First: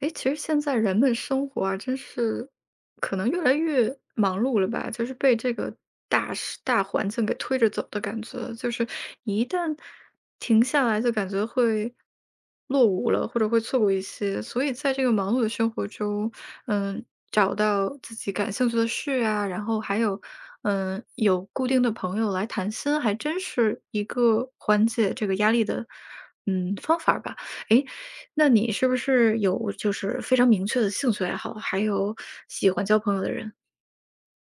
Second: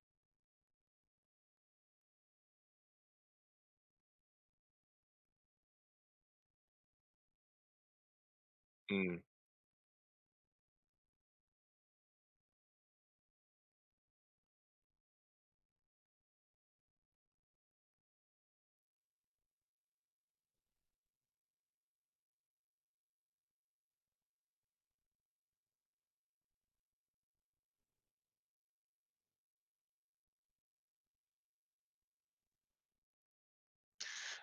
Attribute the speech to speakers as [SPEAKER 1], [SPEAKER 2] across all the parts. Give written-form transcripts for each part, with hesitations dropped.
[SPEAKER 1] 诶，其实现在人们生活啊，真是可能越来越忙碌了吧，就是被这个大环境给推着走的感觉，就是
[SPEAKER 2] 嗯，
[SPEAKER 1] 一旦停下来，就感觉会落伍了，或者会错过一些。所以在这个忙碌的生活中，嗯，找到自己感兴趣的事啊，然后还有，有固定的朋友来谈心，还真是一个缓解这个压力的，方法吧。诶，那你是不是有就是非常明确的兴趣爱好，还有喜欢交朋友的人？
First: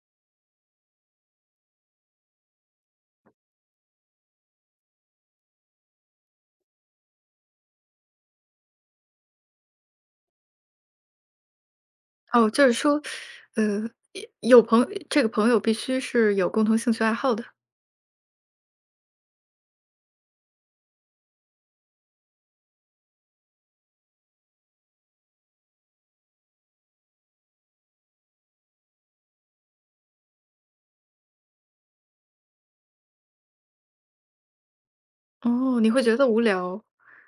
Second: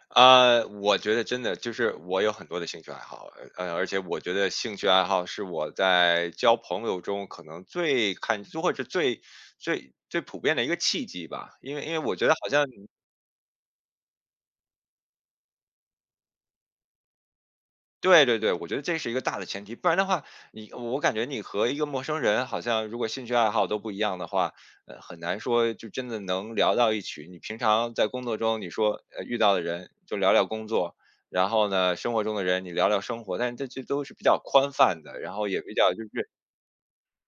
[SPEAKER 2] 我觉得真的就是我有很多的兴趣爱好，而且我觉得兴趣爱好是我在交朋友中可能最看，或者最普遍的一个契机吧。因为我觉得好
[SPEAKER 1] 哦，
[SPEAKER 2] 像
[SPEAKER 1] 就是说，呃，这个朋友必须是有共同兴趣爱好的。
[SPEAKER 2] 对对对，我觉得这是一个大的前提，不然的话，我感觉你和一个陌生人好像如果兴趣爱好都不一样的话，很难说就真的能聊到一起。你平常在工作中，你说遇到的人就聊聊工作，然后呢，生活中的人你聊聊生活，但是这都是比较宽泛的，然后也比
[SPEAKER 1] 哦，你
[SPEAKER 2] 较
[SPEAKER 1] 会
[SPEAKER 2] 就
[SPEAKER 1] 觉得
[SPEAKER 2] 是
[SPEAKER 1] 无聊。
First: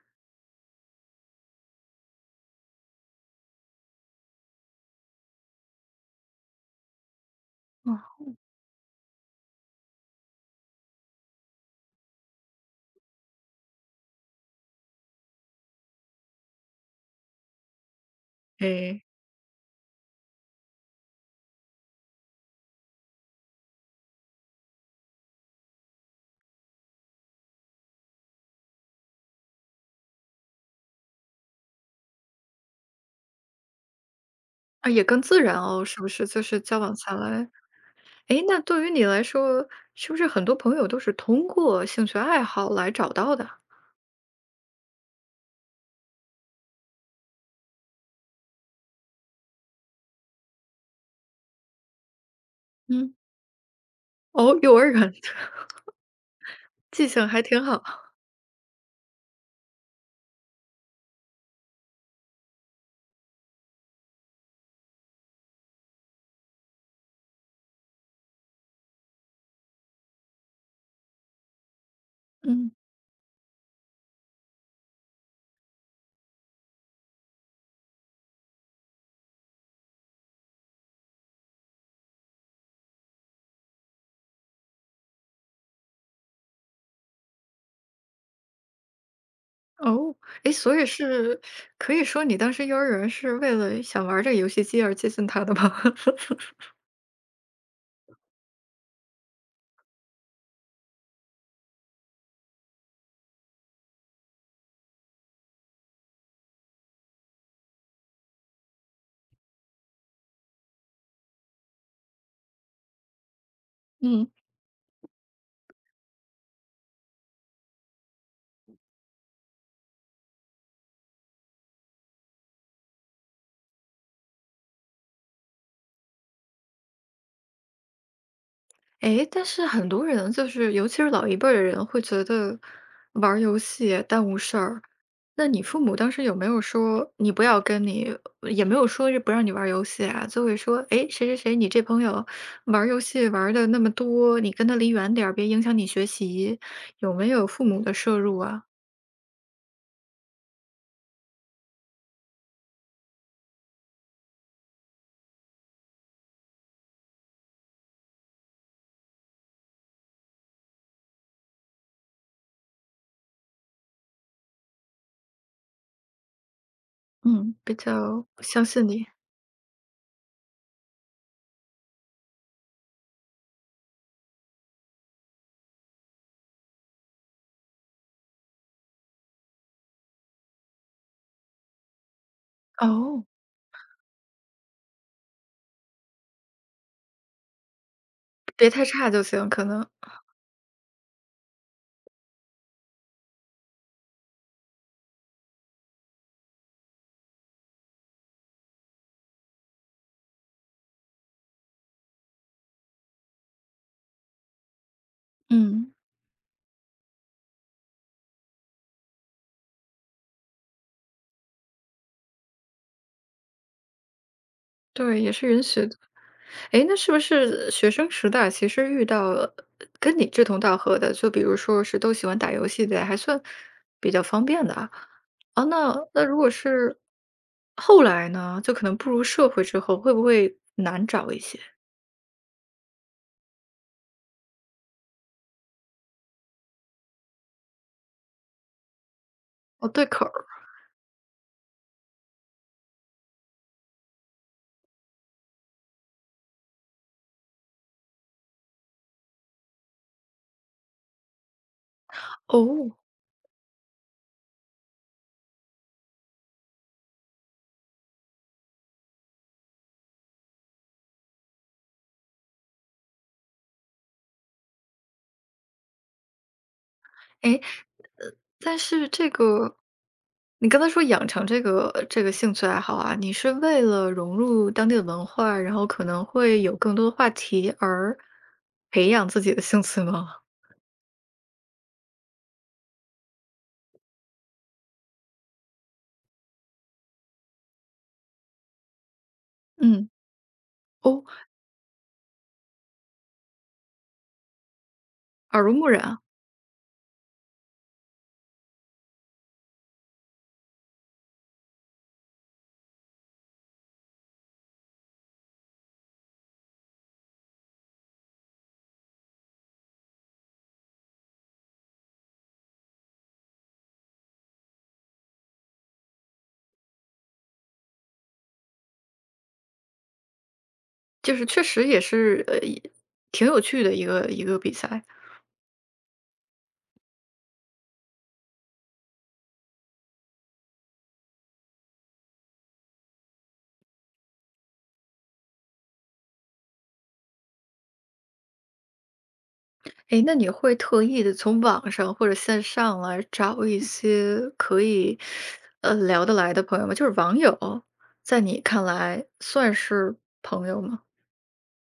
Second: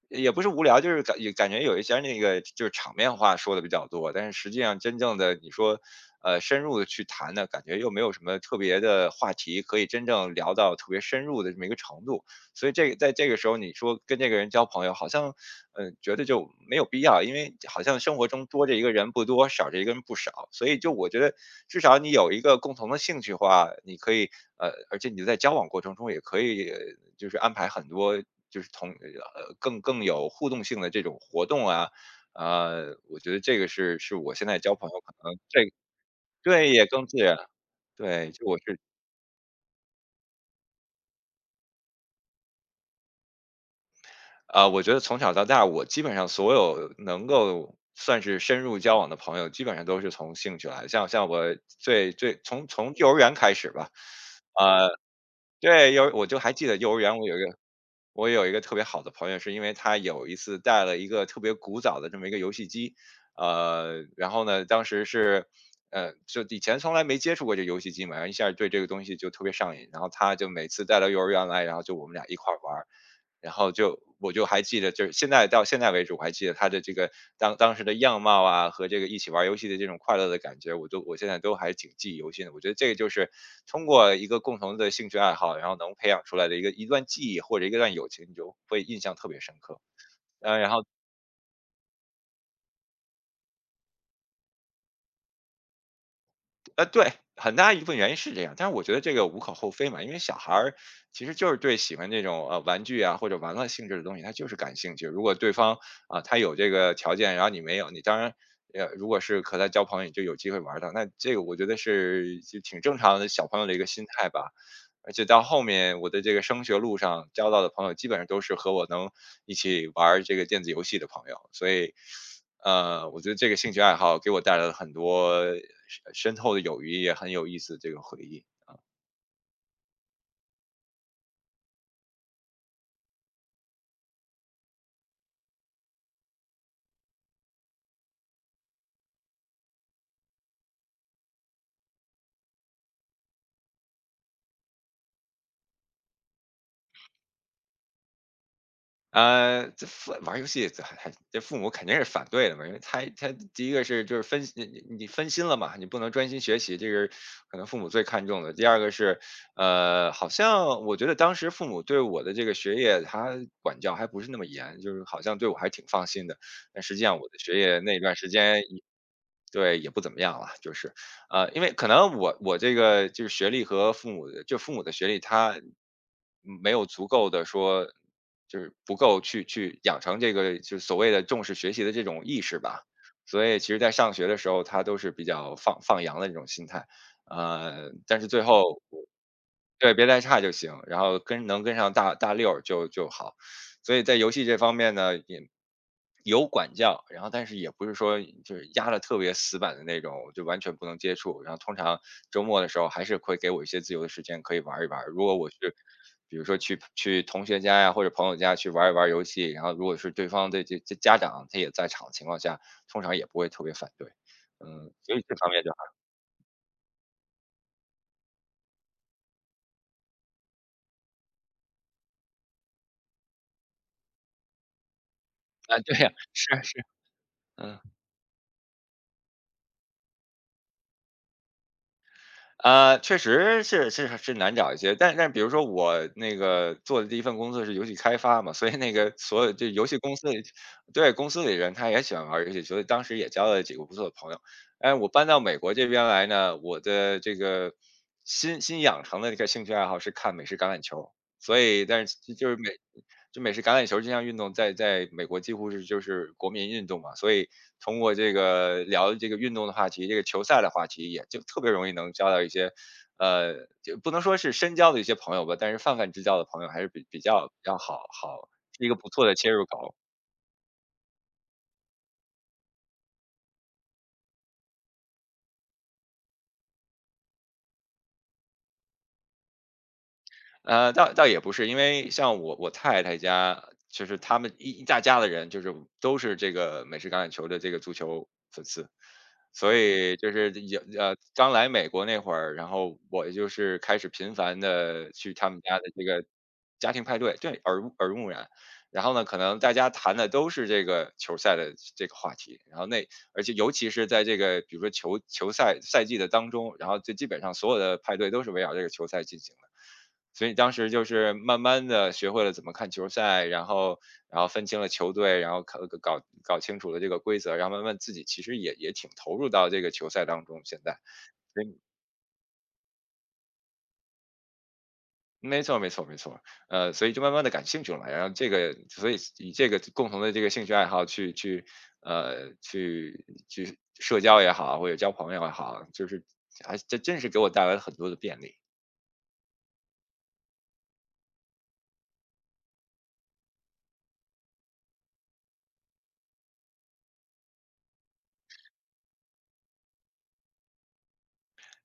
[SPEAKER 2] 也不是无聊，就是也感觉有一些那个就是场面话说的比较多，但是实际上真正的你说，深入的去谈呢，感觉又
[SPEAKER 1] 哦，
[SPEAKER 2] 没有什么特别的话题可以真正聊到特别深入的这么一个程度，所以在这个时候你说跟这个人交朋友，好像觉得就没有必要，因为好像生活中多着一个
[SPEAKER 1] 哎
[SPEAKER 2] 人不多，少着一个人不少，所以就我觉得至少你有一个共同的兴趣的话，你可以而且你在交往过程中也可以就是安排很多就是更有互动性的这种活动啊，我觉得这个是我现在交朋
[SPEAKER 1] 啊，
[SPEAKER 2] 友
[SPEAKER 1] 也
[SPEAKER 2] 可
[SPEAKER 1] 更
[SPEAKER 2] 能
[SPEAKER 1] 自然
[SPEAKER 2] 这
[SPEAKER 1] 哦，是不是？就是
[SPEAKER 2] 对
[SPEAKER 1] 交
[SPEAKER 2] 也
[SPEAKER 1] 往
[SPEAKER 2] 更
[SPEAKER 1] 下
[SPEAKER 2] 自然，
[SPEAKER 1] 来，
[SPEAKER 2] 对，
[SPEAKER 1] 哎，
[SPEAKER 2] 就我
[SPEAKER 1] 那
[SPEAKER 2] 是
[SPEAKER 1] 对于你来说，是不是很多朋友都是通过兴趣爱好来找到的？
[SPEAKER 2] 啊，我觉得从小到大，我基本上所有能够算是深入交往的朋友，基本上都是从兴趣来的。像我最从幼
[SPEAKER 1] 嗯，
[SPEAKER 2] 儿园开始吧，
[SPEAKER 1] 哦，幼儿
[SPEAKER 2] 呃，
[SPEAKER 1] 园
[SPEAKER 2] 对，我就还记得幼儿
[SPEAKER 1] 记
[SPEAKER 2] 园，
[SPEAKER 1] 性还挺好。
[SPEAKER 2] 我有一个特别好的朋友，是因为他有一次带了一个特别古早的这么一个游戏机，然后呢，当时是。就以前从来没接触过这游戏机嘛，然后一下对这个东西就特别上瘾，然后他就每次带到幼儿园来，然后就我们俩一块儿
[SPEAKER 1] 嗯。
[SPEAKER 2] 玩，然后就我就还记得，就是现在到现在为止，我还记得他的这个当时的样貌啊，和这个一起玩游戏的这种快乐的感觉，我现在都还挺记忆犹新的。我觉得这个就是通过一个共同的兴趣爱好，然后能培养出来的一段记忆或者一段友情，你就会印象特别深刻。
[SPEAKER 1] 哦，哎，
[SPEAKER 2] 嗯，然
[SPEAKER 1] 所
[SPEAKER 2] 后
[SPEAKER 1] 以是可以说你当时幼儿园是为了想玩儿这个游戏机而接近他的吗？
[SPEAKER 2] 对，很大一部分原因是这样，但是我觉得这个无可厚非嘛，因为小孩儿其实就是对喜欢这种玩具啊或者玩乐性质的东西，他就是感兴趣。如果对方啊、他有这个条件，然后你没有，你当然如果是和他交朋友，你就有机会玩儿到。那这个我觉得是就挺正常的小朋友的一个心
[SPEAKER 1] 嗯，
[SPEAKER 2] 态吧。而且到后面我的这个升学路上交到的朋友，基本上都是和我能一起玩儿这个电子游戏的朋友，所以，我觉得这个兴趣爱好给我带来了很多深厚的友谊，也很有意思的这个回忆。
[SPEAKER 1] 哎，但是很多人就是尤其是老一辈儿的人会觉得玩儿游戏耽误事儿，那你父母当时有没有说你不要跟你也没有说是不让你玩儿游戏啊，就会说，哎，谁谁谁，你这朋友玩儿游戏玩的那么多，你跟他离远点儿，别影响你学习，有没有父母的摄入啊？
[SPEAKER 2] 玩儿游戏这还还这父母肯定是反对的嘛，因为他第一个是就是分你分心了嘛，你不能专心学习，这个可能父母最看重的。第二个是，好像我觉得当时父母对我的这个学业，他管教还不是那么严，就是好像对我还挺放心的。但实际上我的
[SPEAKER 1] 嗯，
[SPEAKER 2] 学
[SPEAKER 1] 比
[SPEAKER 2] 业那段
[SPEAKER 1] 较
[SPEAKER 2] 时间
[SPEAKER 1] 相
[SPEAKER 2] 也
[SPEAKER 1] 信你。
[SPEAKER 2] 对也不怎么样了，就是因为可能我这个就是学历和父母的，就父母的学历，他没有足够的说，就是不够去养成这个就是所谓的重视学习的这种意识吧。
[SPEAKER 1] 哦。
[SPEAKER 2] 所以其实，在上学的时候，他都是比较放羊的这种心态，但是最
[SPEAKER 1] 别
[SPEAKER 2] 后
[SPEAKER 1] 太差就行，可能。
[SPEAKER 2] 对，别太差就行，然后跟能跟上大六就就好。所以在游戏这方面呢，也有管教，然后但是也不是说就是压的特别死板的那种，就完全不能接触。然后通常周末的时候还是会给我一些自由的时间可以玩儿一玩儿。如果我是
[SPEAKER 1] 嗯。
[SPEAKER 2] 比如说去同学家呀或者朋友家去玩儿一玩儿游戏，然后如果是对方的这家长他也在场的情况下，通常也不会特别反对。嗯，所
[SPEAKER 1] 对，
[SPEAKER 2] 以
[SPEAKER 1] 也
[SPEAKER 2] 这方
[SPEAKER 1] 是允
[SPEAKER 2] 面就
[SPEAKER 1] 许的。
[SPEAKER 2] 好。
[SPEAKER 1] 诶，那是不是学生时代其实遇到跟你志同道合的，就比如说是都喜欢打游戏的，还算比较方便的啊。啊，
[SPEAKER 2] 啊，
[SPEAKER 1] 那
[SPEAKER 2] 对呀，
[SPEAKER 1] 那如果
[SPEAKER 2] 是啊是啊，
[SPEAKER 1] 是
[SPEAKER 2] 嗯。
[SPEAKER 1] 后来呢，就可能步入社会之后，会不会难找一些？
[SPEAKER 2] 确实是难找一些，但比如说我那个做的第一份工作是游戏开发嘛，所以那个所有就游
[SPEAKER 1] 哦，
[SPEAKER 2] 戏
[SPEAKER 1] 对
[SPEAKER 2] 公
[SPEAKER 1] 口
[SPEAKER 2] 司里，
[SPEAKER 1] 儿，
[SPEAKER 2] 对公司里人他也喜欢玩游戏，所以当时也交了几个不错的朋友。哎，我搬到美国这边来呢，我的这个新养成的一个兴趣爱好是看美式橄榄球，所以但是就是
[SPEAKER 1] 哦。
[SPEAKER 2] 就美式橄榄球这项运动在美国几乎是就是国民运动嘛，所以通过这个聊这个运动的话题，这个球赛的话题，也就特别容易能交到一些，就不能说是深交的一些朋友吧，但是泛泛之交的朋友还是比较
[SPEAKER 1] 哎，呃，
[SPEAKER 2] 好
[SPEAKER 1] 但
[SPEAKER 2] 是一个
[SPEAKER 1] 是
[SPEAKER 2] 不错
[SPEAKER 1] 这
[SPEAKER 2] 的切入
[SPEAKER 1] 个
[SPEAKER 2] 口。
[SPEAKER 1] 你刚才说养成这个兴趣爱好啊，你是为了融入当地的文化，然后可能会有更多的话题而培养自己的兴趣吗？
[SPEAKER 2] 倒也不是，因为像我太太家，就是他们一大家的人，就是都是这个美式橄榄球的这个足球粉丝，所
[SPEAKER 1] 嗯，
[SPEAKER 2] 以就是有
[SPEAKER 1] 哦，
[SPEAKER 2] 刚来美国那会儿，然后我就是开始频繁的去他们
[SPEAKER 1] 耳濡
[SPEAKER 2] 家的
[SPEAKER 1] 目染
[SPEAKER 2] 这
[SPEAKER 1] 啊，
[SPEAKER 2] 个家庭派对，对，耳濡目染。然后呢，可能大家谈的都是这个球赛的这个话题，然后那而且尤其是在这个比如说球赛季的当中，然后就基本上所有的派对都是围绕这个球赛进行的。所以当时就是慢慢的学会了怎么看球赛，然后然后分清了球队，然后搞清楚了这个规则，然后慢慢自己其实也也挺投入到这个球赛当中现在。
[SPEAKER 1] 就是确
[SPEAKER 2] 所以
[SPEAKER 1] 实也是，也挺有趣的一个比赛。
[SPEAKER 2] 没错没错没错，所以就慢慢的感兴趣了嘛，然后这个所以以这个共同的这个兴趣爱好去社交也好，或者交朋友也好，就是还这真是给我带来了很多的便利。
[SPEAKER 1] 诶，那你会特意的从网上或者线上来找一些可以，聊得来的朋友吗？就是网友，在你看来算是朋友吗？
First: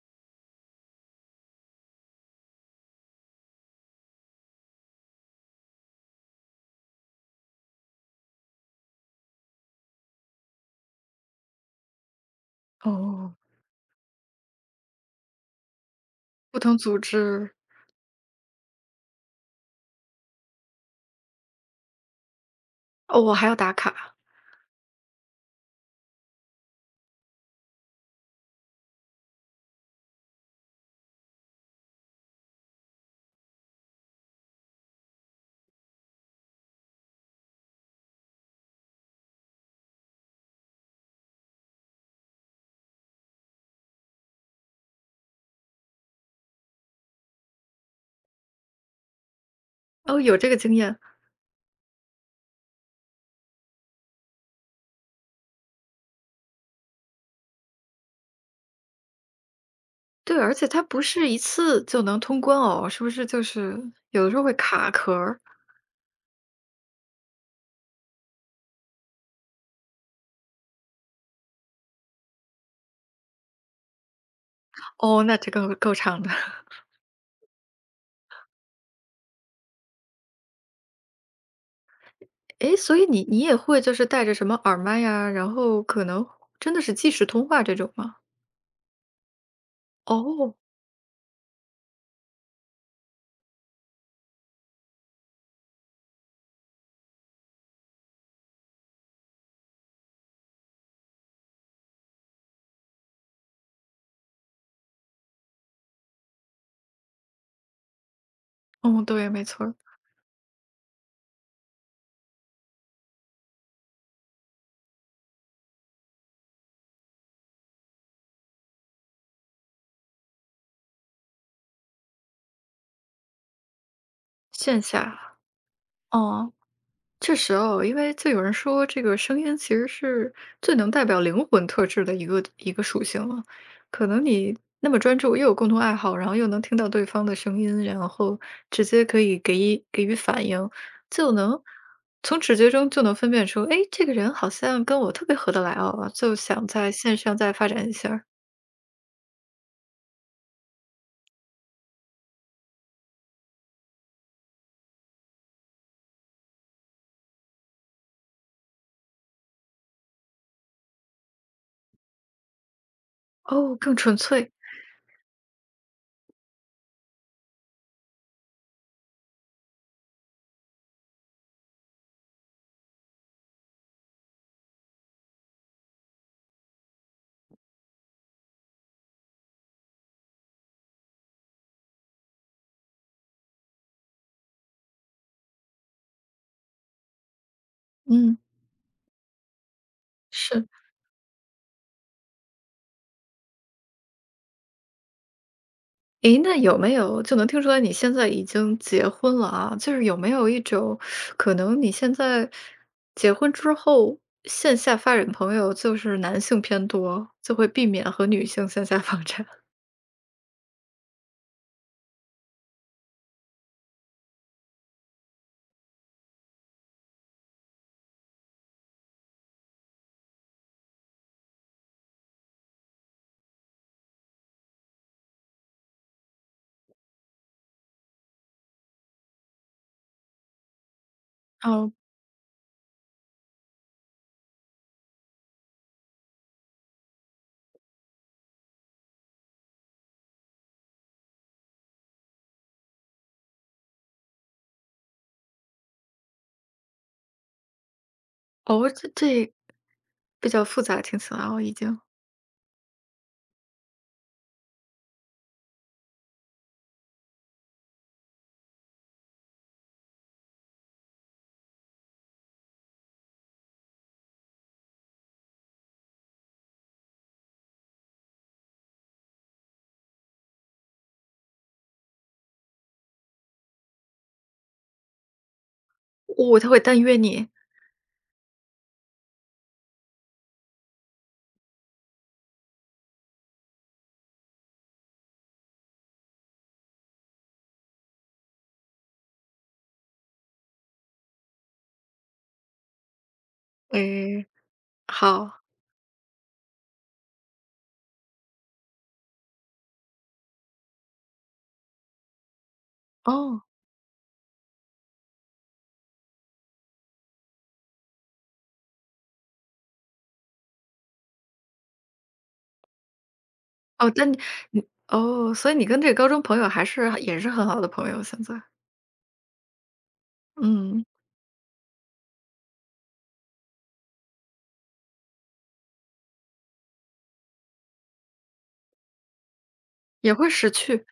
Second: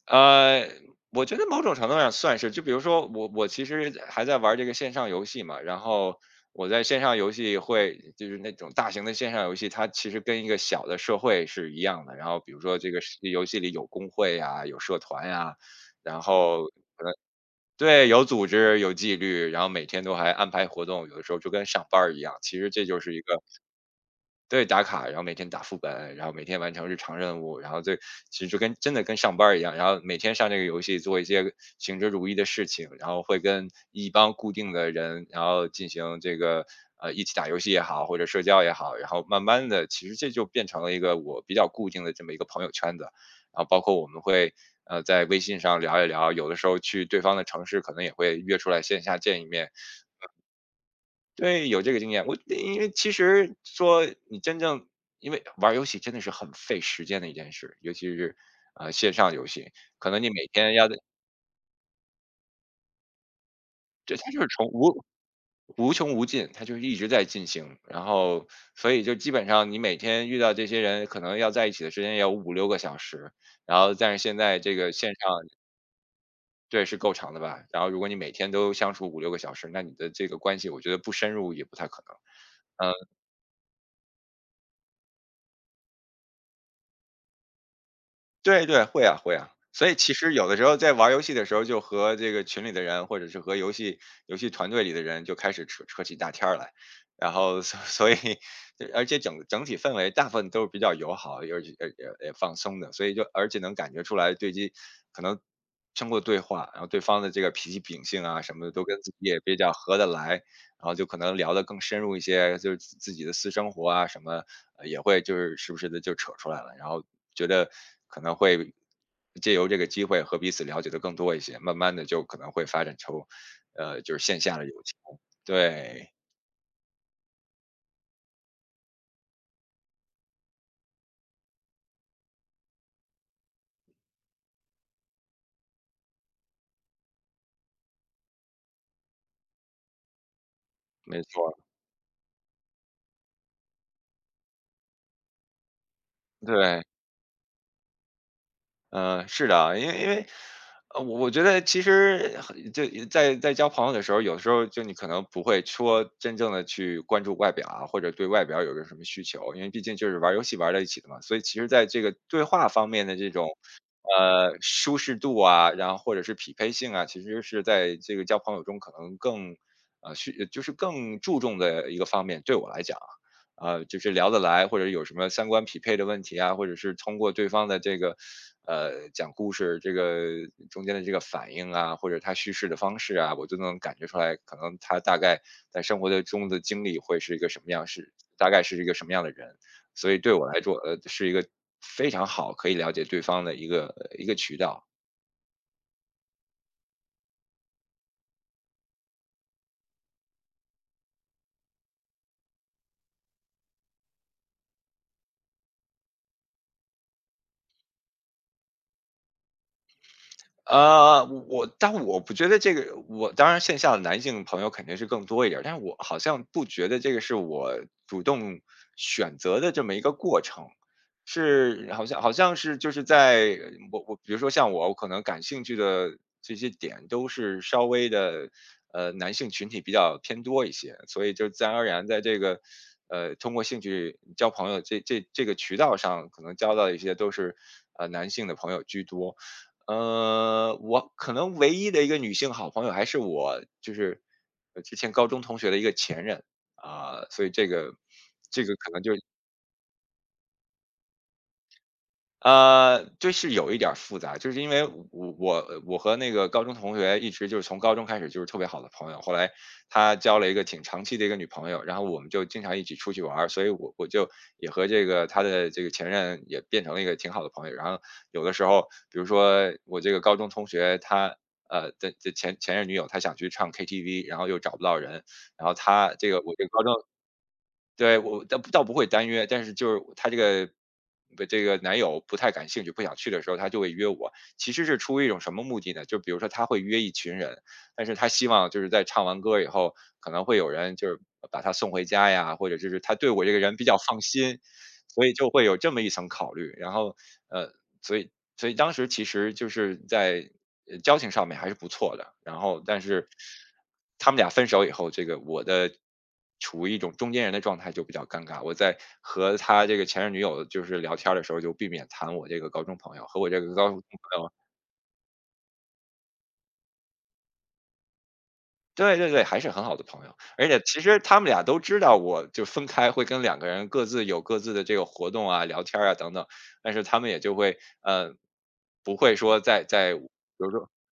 [SPEAKER 2] 呃，我觉得某种程度上算是，就比如说我其实还在玩这个线上游戏嘛，然后我在线上游戏会就是那种大型的线上游戏，它其实跟一个小的社会是一样的。然后比如说这个是
[SPEAKER 1] 哦。
[SPEAKER 2] 游戏里有工会呀、有社团呀、然
[SPEAKER 1] 不
[SPEAKER 2] 后
[SPEAKER 1] 同组织，
[SPEAKER 2] 对有组织、有纪律，然后每天都还安排活动，有的时候就跟上班儿一样。其实这就是一
[SPEAKER 1] 哦，我
[SPEAKER 2] 个
[SPEAKER 1] 还要打卡，
[SPEAKER 2] 对，打卡，然后每天打副本，然后每天完成日常任务，然后这其实就跟真的跟上班儿一样，然后每天上这个游戏做一些行之如意的事情，然后会跟一帮固定的人，然后进行这个一起打游戏也好，或者社交也好，然后慢慢的，其实这就变成了一个我比较固定的这么一个朋友圈子，然后包括我们会在微信上聊一聊，有的时候去对方的城市，可能也会约出来线下见一面，
[SPEAKER 1] 哦，有这个经验。
[SPEAKER 2] 对，有这个经验。我因为其实说你真正因为玩儿游戏真的是很费时间的一件事，尤其是线上游戏，可能你
[SPEAKER 1] 对，
[SPEAKER 2] 每
[SPEAKER 1] 而且
[SPEAKER 2] 天
[SPEAKER 1] 它
[SPEAKER 2] 要在
[SPEAKER 1] 不是一次就能通关哦，是不是就是
[SPEAKER 2] 这
[SPEAKER 1] 有
[SPEAKER 2] 它
[SPEAKER 1] 的时
[SPEAKER 2] 就
[SPEAKER 1] 候
[SPEAKER 2] 是
[SPEAKER 1] 会
[SPEAKER 2] 从
[SPEAKER 1] 卡
[SPEAKER 2] 无
[SPEAKER 1] 壳儿？
[SPEAKER 2] 无穷无尽，它就是一直在进行。然后，所以就基本上你每天遇到这些人，可能要在一起的时间也有五六个小时。然后，但是现在这个线
[SPEAKER 1] 哦，
[SPEAKER 2] 上
[SPEAKER 1] 那这个够长的。
[SPEAKER 2] 对是够长的吧？然后，如果你每天都相处五六个小时，那你的这个关系，我觉得不深入也不太可
[SPEAKER 1] 诶，
[SPEAKER 2] 能。嗯。
[SPEAKER 1] 所以你也会就是带着什么耳麦呀，然后可能真的是即时通话这种吗？
[SPEAKER 2] 对对，会啊会啊。所以其实有
[SPEAKER 1] 哦。
[SPEAKER 2] 的时候在玩儿游戏的时候，就和这个群里的人，或者是和游戏团队里的人就开始扯起大天儿来，然后所 所以而且整体氛围大部分都是比较友好，而且也放松的，所以就而且能感觉出来对机可能通过对话，然后对方的这个脾气秉性啊什么的都跟
[SPEAKER 1] 嗯，
[SPEAKER 2] 自己
[SPEAKER 1] 对，
[SPEAKER 2] 也
[SPEAKER 1] 没
[SPEAKER 2] 比
[SPEAKER 1] 错
[SPEAKER 2] 较
[SPEAKER 1] 儿，
[SPEAKER 2] 合得来，然后就可能聊得更深入一些，就是自己的私生活啊什么，也会就是时不时的就扯出来了，然后觉得可能会借由这个机会和彼此了解的更多一些，慢慢的就可能会发展成，就是线下的友
[SPEAKER 1] 线
[SPEAKER 2] 情。
[SPEAKER 1] 下，
[SPEAKER 2] 对，
[SPEAKER 1] 哦，确实哦，因为就有人说这个声音其实是最能代表灵魂特质的一个属性了。可能你那么专注，又有共同爱好，然后又能听到对方的声音，然后直接可以给予反应，
[SPEAKER 2] 没
[SPEAKER 1] 就
[SPEAKER 2] 错
[SPEAKER 1] 能从直觉中就能分辨出，哎，这个人好像跟我特别合得来哦，就想
[SPEAKER 2] 对。
[SPEAKER 1] 在线上再发展一下儿，
[SPEAKER 2] 嗯，是的，因为,我觉得其实很就在交朋友的时候，有时候就你可能不会说真正的去关注外表啊，或者对外表有个什么需求，因为毕竟就是玩儿游戏玩儿在一起的嘛，所以其实在这个对话方面的这种，
[SPEAKER 1] 哦，更纯粹，
[SPEAKER 2] 舒适度啊，然后或者是匹配性啊，其实是在这个交朋友中可能更，需就是更注重的一个方面，对我来讲。就是聊得来，或者有什么三观匹配的问题啊，或者是通过对方的这个讲故事这个中间的这个反应啊，或者他叙事的方式啊，我就能感觉出来，可能他大概在生活的中的经历会是一个什么样，是
[SPEAKER 1] 嗯，
[SPEAKER 2] 大概是一个什么样的人。所以对我来
[SPEAKER 1] 是。
[SPEAKER 2] 说，是一个非常好可以了解对方的一个一个渠道。
[SPEAKER 1] 诶，那有没有就能听出来你现在已经结婚了啊，就是有没有一种可能你现在结婚之后，线下发展朋友就是男性偏多，就会避免和女性线下 发展？
[SPEAKER 2] 我但我不觉得这个，我当然线下的男性朋友肯定是更多一点儿，但是我好像不觉得这个是我主动选择的这么一个过程，是好像好像是就是在我比如说像我，我可能感兴趣的这些点都是稍微的，男性群体比较偏多一些，所以就自然而
[SPEAKER 1] 哦。
[SPEAKER 2] 然在这个，通过兴趣交朋友这个渠道上，可能交到一些都是男性的朋友居多。我可能唯一的一个女性好朋友还是我就是，之前高中同学的一个前任，啊，所以这个
[SPEAKER 1] 哦，这这比较复杂，听起来哦已经。
[SPEAKER 2] 就是有一点儿复杂，就是因为我和那个高中同学一直就是从高中开始就是特别好的朋友，后来他交了一个挺长期的一个女朋友，然后我们就经常一起出去玩儿，所以我就也和这个他的这个前任也变成了一个挺好的朋友。然后有的时候，比如说我这个高中同学他的前前任女友，她想去唱 KTV,然后又找不到人，然后他这个我
[SPEAKER 1] 哦，
[SPEAKER 2] 这
[SPEAKER 1] 他
[SPEAKER 2] 个
[SPEAKER 1] 会
[SPEAKER 2] 高中
[SPEAKER 1] 单约你？
[SPEAKER 2] 对，我倒不会单约，但是就是她这个不这个男友不太感兴趣，不想去的时候，她就会约我。其实是出于一种什么目的呢？就比如说她会约一群人，但是她希望就是在唱完歌以后，可能会有人就是把她送回家呀，或者就是她对我这个人比较放
[SPEAKER 1] 诶，
[SPEAKER 2] 心，所以就
[SPEAKER 1] 好，
[SPEAKER 2] 会有这么一层考虑。然后，呃，所以所以当时其实就是在交情上面还是不错的。然后，但是
[SPEAKER 1] 哦，
[SPEAKER 2] 他们俩分手以后，这个我的处于一种中间人的状态就比较尴尬。我在和他这个前任女友就是聊天儿的时候，就避免谈我这个高中朋友和我这个高中朋
[SPEAKER 1] 哦，但你，
[SPEAKER 2] 友。
[SPEAKER 1] 所以你跟这个高中朋友还是也是很好的朋友，现在。
[SPEAKER 2] 对对对，还是很好的朋友，而且其
[SPEAKER 1] 嗯，
[SPEAKER 2] 实他们俩都知道，我就分开会跟两个人各自有各自的这个活动啊、聊天儿啊等等，但是他们也就会呃，不会说在,比
[SPEAKER 1] 也会
[SPEAKER 2] 如
[SPEAKER 1] 识
[SPEAKER 2] 说
[SPEAKER 1] 趣。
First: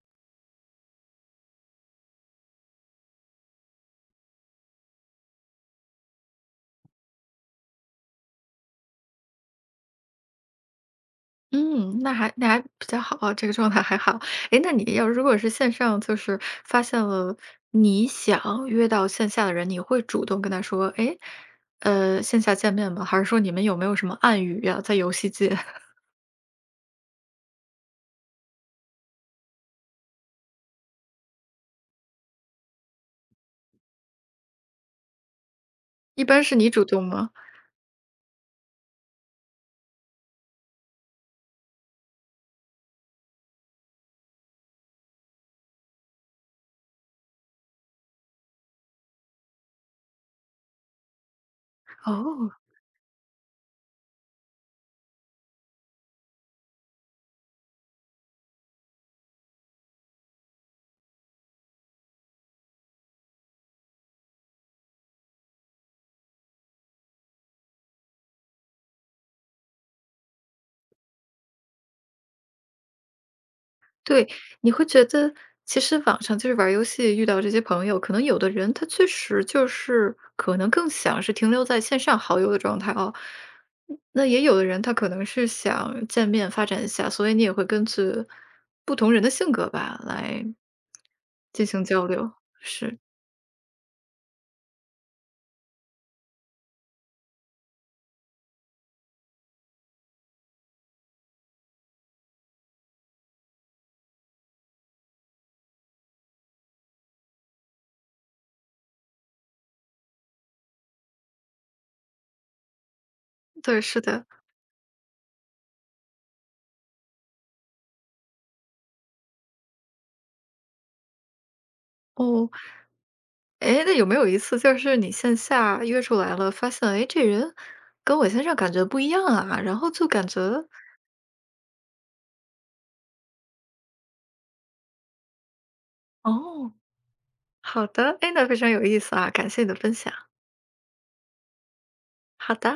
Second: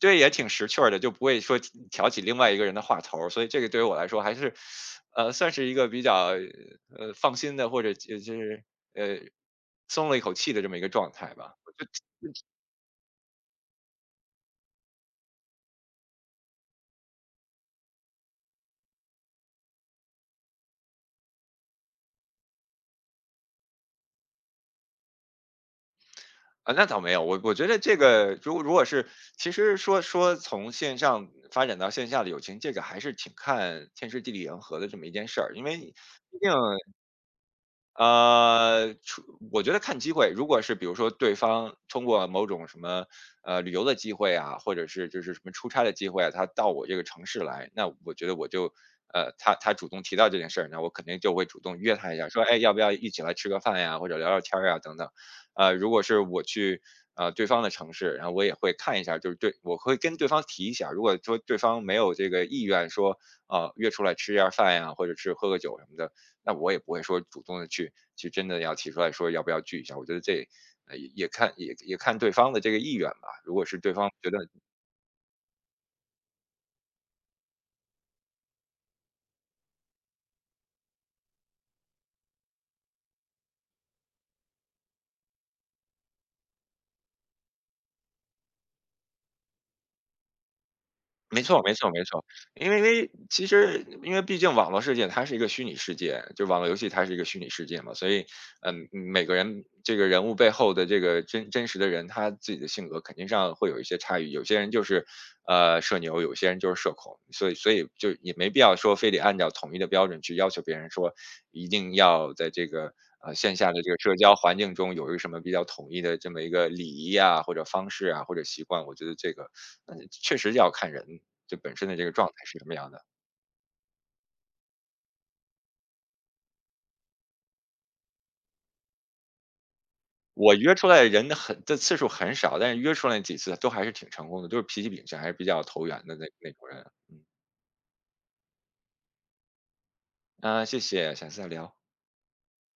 [SPEAKER 2] 对，也挺识趣儿的，就不会说挑起另外一个人的话头儿，所以这个对于我来说还是，算是一个比较放心的，或者就就是呃松了一口气的这么一个状态吧。
[SPEAKER 1] 嗯，那还那还比较好，啊，这个状态还好。诶，那你要如果是线上，就是发现了你想约到线下的人，你会主动跟他说，诶，线下见面吗？还是说你们有没有什么暗语呀，在游戏界？
[SPEAKER 2] 啊，那倒没有，我觉得这个如果如果是，其实说说从线上发展到线下的友情，这个还是挺看天时地利人和的这么一件事儿，因为毕
[SPEAKER 1] 一般
[SPEAKER 2] 竟
[SPEAKER 1] 是你主动吗？
[SPEAKER 2] 出我觉得看机会，如果是比如说对方通过某种什么旅游的机会啊，或者是就是什么出差的机会啊，他到我这个城市来，那我觉得我就他主动提到这件事儿，那我肯定就会主动约他一下，说
[SPEAKER 1] 哦。
[SPEAKER 2] 哎要不要一起来吃个饭呀，或者聊聊天儿呀等等。如果是我去对方的城市，然后我也会看一下，就是对我会跟对方提一下，如果说对方没有这个意愿说约出来吃一下饭呀，或者是喝个酒什么的，那我也不会说主动的去去真的要提出来说要不要聚一下，我觉得这也看对方的这个意愿吧。如果是对方
[SPEAKER 1] 对，
[SPEAKER 2] 觉得
[SPEAKER 1] 你会觉得其实网上就是玩儿游戏遇到这些朋友，可能有的人他确实就是可能更想是停留在线上好友的状态哦，嗯那也有的人他可能是想见面发展一下，所以你也会根据不同人的性格吧来
[SPEAKER 2] 没错
[SPEAKER 1] 进
[SPEAKER 2] 没
[SPEAKER 1] 行
[SPEAKER 2] 错没
[SPEAKER 1] 交
[SPEAKER 2] 错，
[SPEAKER 1] 流。
[SPEAKER 2] 因为因
[SPEAKER 1] 是，
[SPEAKER 2] 为其实因为毕竟网络世界它是一个虚拟世界，就网络游戏它是一个虚拟世界嘛，所以嗯，每个人这个人物背后的这个真实的人，他自己的性格肯定上会有一些差异。有些人就是，社牛，有些人就是社恐，所以就也没必要说非得按照统一的标准去要求别人说，一定要在这个线下的
[SPEAKER 1] 对，
[SPEAKER 2] 这个
[SPEAKER 1] 是
[SPEAKER 2] 社
[SPEAKER 1] 的。
[SPEAKER 2] 交环境中有一个什么比较统一的这么一个礼仪啊，或者方式啊，或者习惯。我觉得这个，嗯，确实要看人就本身的这个状态
[SPEAKER 1] 哦，
[SPEAKER 2] 是什么样的。
[SPEAKER 1] 哎，那有没有一次就是你线下约出来了，发现哎这人跟我线上感觉不一样啊，然后就感觉
[SPEAKER 2] 我约出来的人很的次数很少，但是约出来几次都还是挺成功的，都是脾气秉性还是比较投缘的那种
[SPEAKER 1] 哦。
[SPEAKER 2] 人。嗯，
[SPEAKER 1] 好的，哎，那非常有意思啊，感谢你的分享。
[SPEAKER 2] 啊，谢谢，下次再聊。
[SPEAKER 1] 好的。